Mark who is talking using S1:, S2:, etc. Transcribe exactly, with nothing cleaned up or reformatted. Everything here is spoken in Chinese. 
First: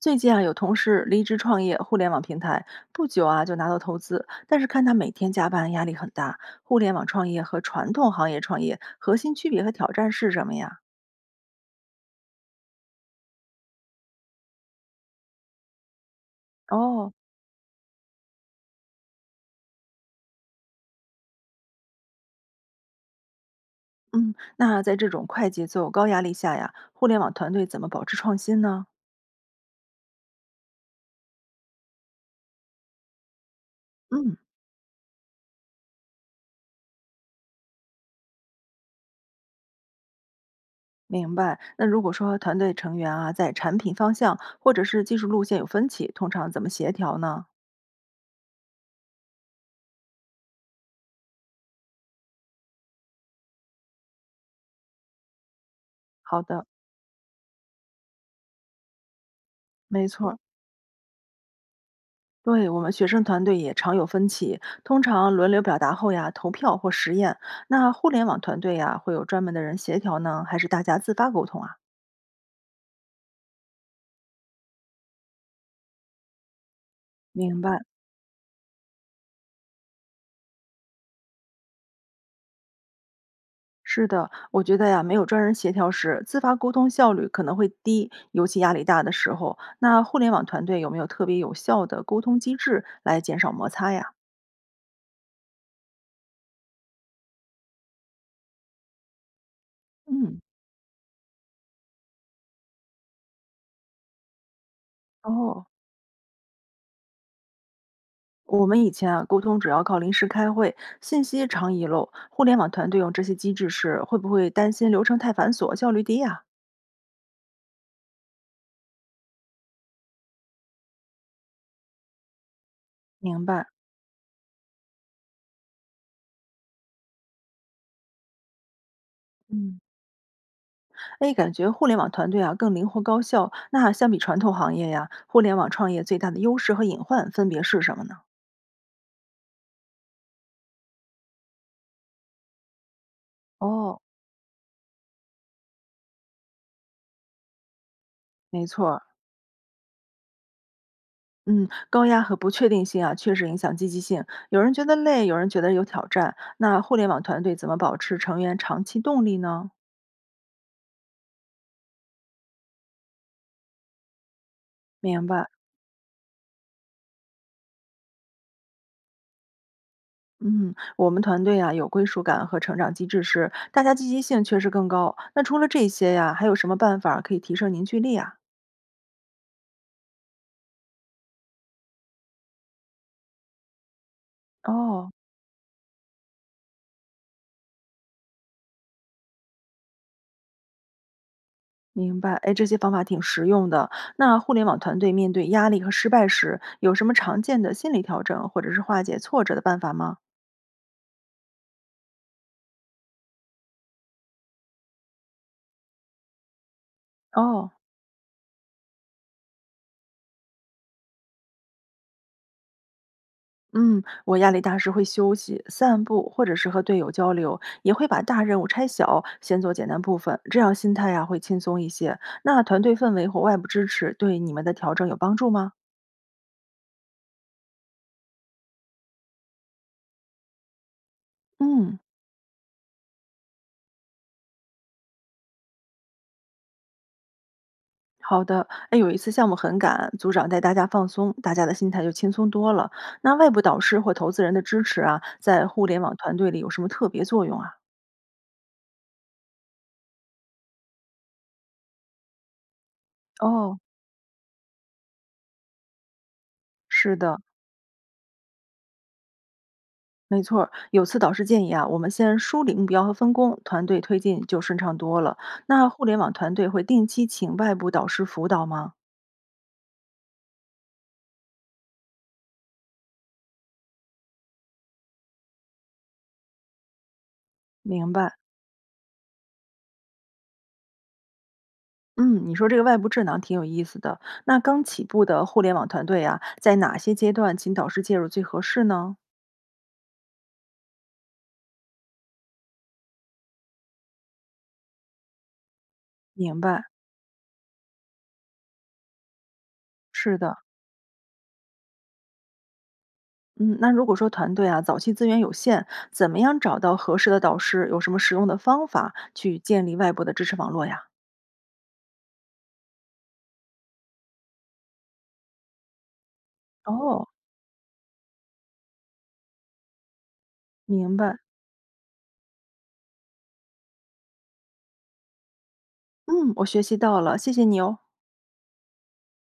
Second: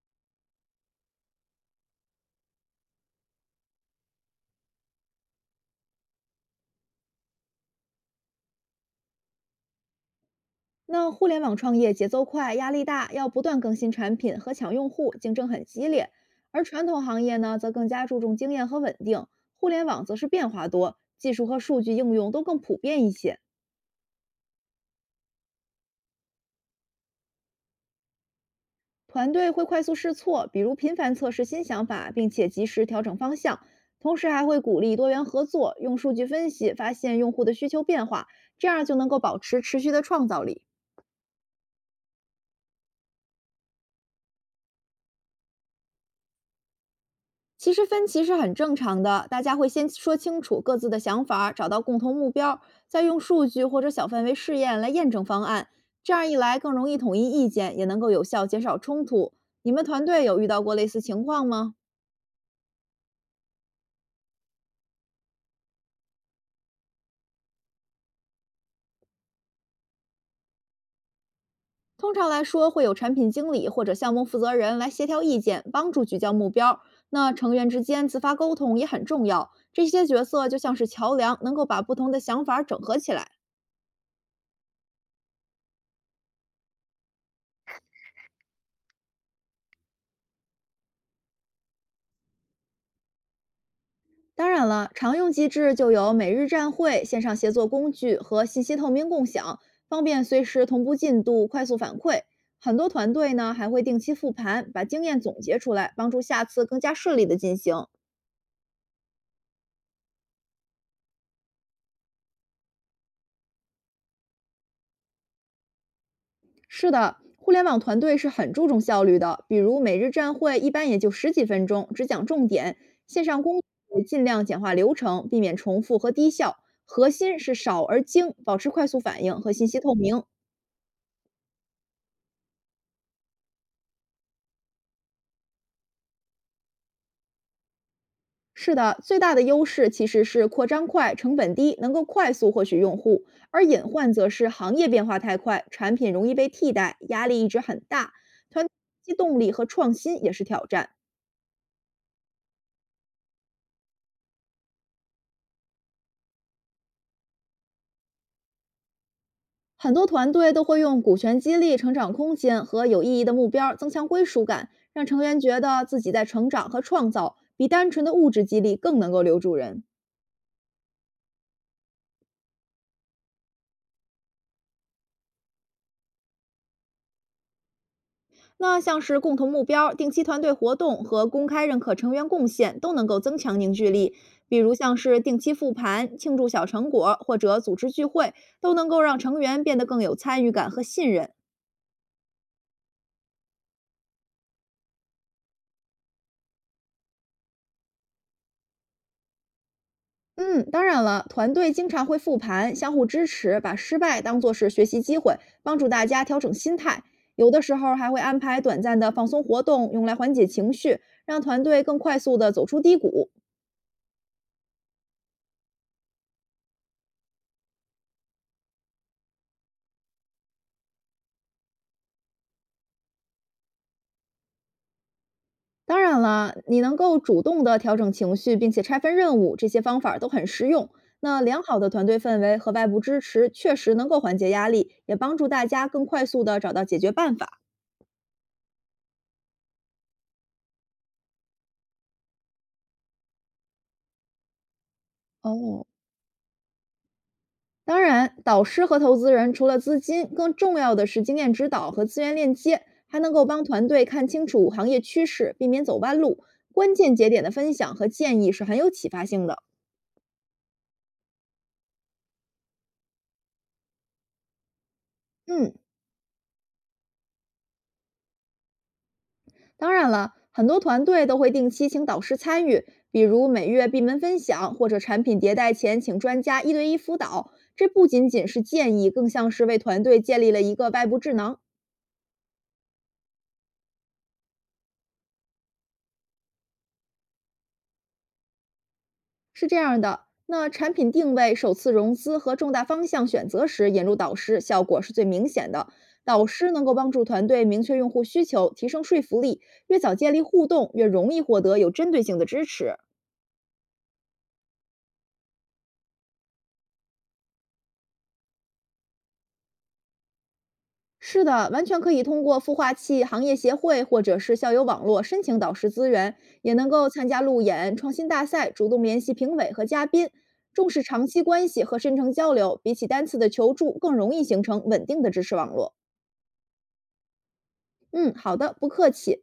S1: 最近啊，有同事离职创业互联网平台，不久啊就拿到投资，但是看他每天加班，压力很大。互联网创业和传统行业创业核心区别和挑战是什么呀？
S2: 那互联网创业节奏快，压力大，要不断更新产品和抢用户，竞争很激烈。而传统
S1: 哦。
S2: 行业呢，则更加注重经验和稳定，互联网则是变化多，技术和数据应用都更普遍一些。
S1: 嗯。那在这种快节奏、高压力下呀，互联网团队怎么保持创新呢？
S2: 团队会快速试错，比如频繁测试新想法，并且及时调整方向。同时
S1: 嗯。
S2: 还会鼓励多元合作，用数据分析发现用户的需求变化，这样就能够保持持续的创造力。
S1: 明白。那如果说团队成员啊在产品方向或者是技术路线有分歧，通常怎么协调呢？
S2: 其实分歧是很正常的，大家会先说清楚各自的想法，找到共同目标，再用数据或者小范围试验来验证方案。这样一
S1: 好
S2: 来，
S1: 的。
S2: 更容易统一意见，也能够有效减少冲突。你们团
S1: 没
S2: 队
S1: 错，
S2: 有遇到过类似情况吗？
S1: 对我们学生团队也常有分歧，通常轮流表达后呀，投票或实验。那互联网团队呀，会有专门的人协调呢，还是大家自发沟通啊？
S2: 通常来说，会有产品经理或者项目负责人来协调意见，帮助聚焦目标。那成
S1: 明
S2: 员
S1: 白，
S2: 之间自发沟通也很重要，这些角色就像是桥梁，能够把不同的想法整合起来。
S1: 是的，我觉得呀，没有专人协调时，自发沟通效率可能会低，尤其压力大的时候。那互联网团队有没有特别有效的沟通机制来减少摩擦呀？
S2: 当然了，常用机制就有每日站会、线上协作工具和信息透明共享，方便
S1: 嗯。
S2: 随时同步进度、快速反馈。很多团队呢还会定期复盘，把经验总结
S1: 哦。
S2: 出来，帮助下次更加顺利的进行。
S1: 我们以前啊，沟通主要靠临时开会，信息常遗漏。互联网团队用这些机制时，会不会担心流程太繁琐，效率低呀、
S2: 是的，互联网团队是很注重效率的，比如每日站会一般也就十几分钟，只讲重点；线上
S1: 明
S2: 工
S1: 白。
S2: 也尽量简化流程，避免重复和低效。核心是少而精，保持快速反应和信息
S1: 嗯。
S2: 透明。
S1: 哎，感觉互联网团队啊更灵活高效。那相比传统行业呀，互联网创业最大的优势和隐患分别是什么呢？
S2: 是的，最大的优势其实是扩张快、成本低，能够快速获取用户；而隐
S1: 哦。
S2: 患则是行业变化太快，产品容易被替代，压力一直很大。
S1: 没
S2: 团
S1: 错儿。
S2: 队动力和创新也是挑战。
S1: 嗯，高压和不确定性啊，确实影响积极性。有人觉得累，有人觉得有挑战。那互联网团队怎么保持成员长期动力呢？
S2: 很多团队都会用股权激励、成长空间和有意义的目标增强归属感，让成
S1: 明
S2: 员
S1: 白。
S2: 觉得自己在成长和创造，比单纯的物质激励更能够留住人。
S1: 嗯，我们团队呀、有归属感和成长机制时，大家积极性确实更高。那除了这些呀，还有什么办法可以提升凝聚力啊？
S2: 那像是共同目标、定期团队活动和公开认可成员贡献，都能够增强凝聚力。比如像
S1: 哦。
S2: 是定期复盘、庆祝小成果，或者组织聚会，都能够让成员变得更有参与感和信任。
S1: 明白。哎，这些方法挺实用的。那互联网团队面对压力和失败时，有什么常见的心理调整或者是化解挫折的办法吗？
S2: 嗯，当然了，团队经常会复盘，相互支持，把失败当作是学习机会，帮助大家调整心态。有的
S1: 哦。
S2: 时候还会安排短暂的放松活动，用来缓解情绪，让团队更快速地走出低谷。
S1: 嗯，我压力大时会休息、散步，或者是和队友交流，也会把大任务拆小，先做简单部分，这样心态呀、会轻松一些。那团队氛围和外部支持对你们的调整有帮助吗？
S2: 当然了，你能够主动地调整情绪，并且拆分任务，这些方法儿都很实用。那良好的
S1: 嗯。
S2: 团队氛围和外部支持确实能够缓解压力，也帮助大家更快速地找到解决办法。
S1: 好的。哎，有一次项目很赶，组长带大家放松，大家的心态就轻松多了。那外部导师或投资人的支持啊，在
S2: 哦，
S1: 互联网团队里有什么特别作用啊？
S2: 当然，导师和投资人除了资金，更重要的是经验指导和资源链接，还能够帮
S1: 哦。
S2: 团队看清楚行业趋势，避免走弯路。关键
S1: 是
S2: 节
S1: 的。
S2: 点的分享和建议是很有启发性的。
S1: 没错儿，有次导师建议啊，我们先梳理目标和分工，团队推进就顺畅多了。
S2: 嗯，
S1: 那互联网团队会定期请外部导师辅导吗？
S2: 当然了，很多团队都会定期请导师参与，比如每月闭门分享，或者产品迭代前请专家一对一辅导。这不
S1: 明
S2: 仅
S1: 白。
S2: 仅是建议，更像是为团队建立了一个外部智囊。
S1: 嗯，你说这个外部智囊挺有意思的。那刚起步的互联网团队啊，在哪些阶段请导师介入最合适呢？
S2: 是这样的，那产品定位、首次融资和重大方向选择时引入导师，效果是最明显的。导
S1: 明
S2: 师
S1: 白，
S2: 能够帮助团队明确用户需求，提升说服力，越早建
S1: 是
S2: 立
S1: 的。
S2: 互动，越容易获得有针对性的支持。
S1: 嗯，那如果说团队啊早期资源有限，怎么样找到合适的导师？有什么实用的方法去建立外部的支持网络呀？
S2: 是的，完全可以通过孵化器行业协会或者是校友网络申请导师资源，也能够
S1: 哦。
S2: 参加路演、创新大赛，主动联系评委和嘉宾，重视
S1: 明
S2: 长
S1: 白。
S2: 期关系和深层交流，比起单次的求助更容易形成稳定的知识网络。
S1: 嗯，我学习到了，谢谢你哦。
S2: 嗯，好的，不客气。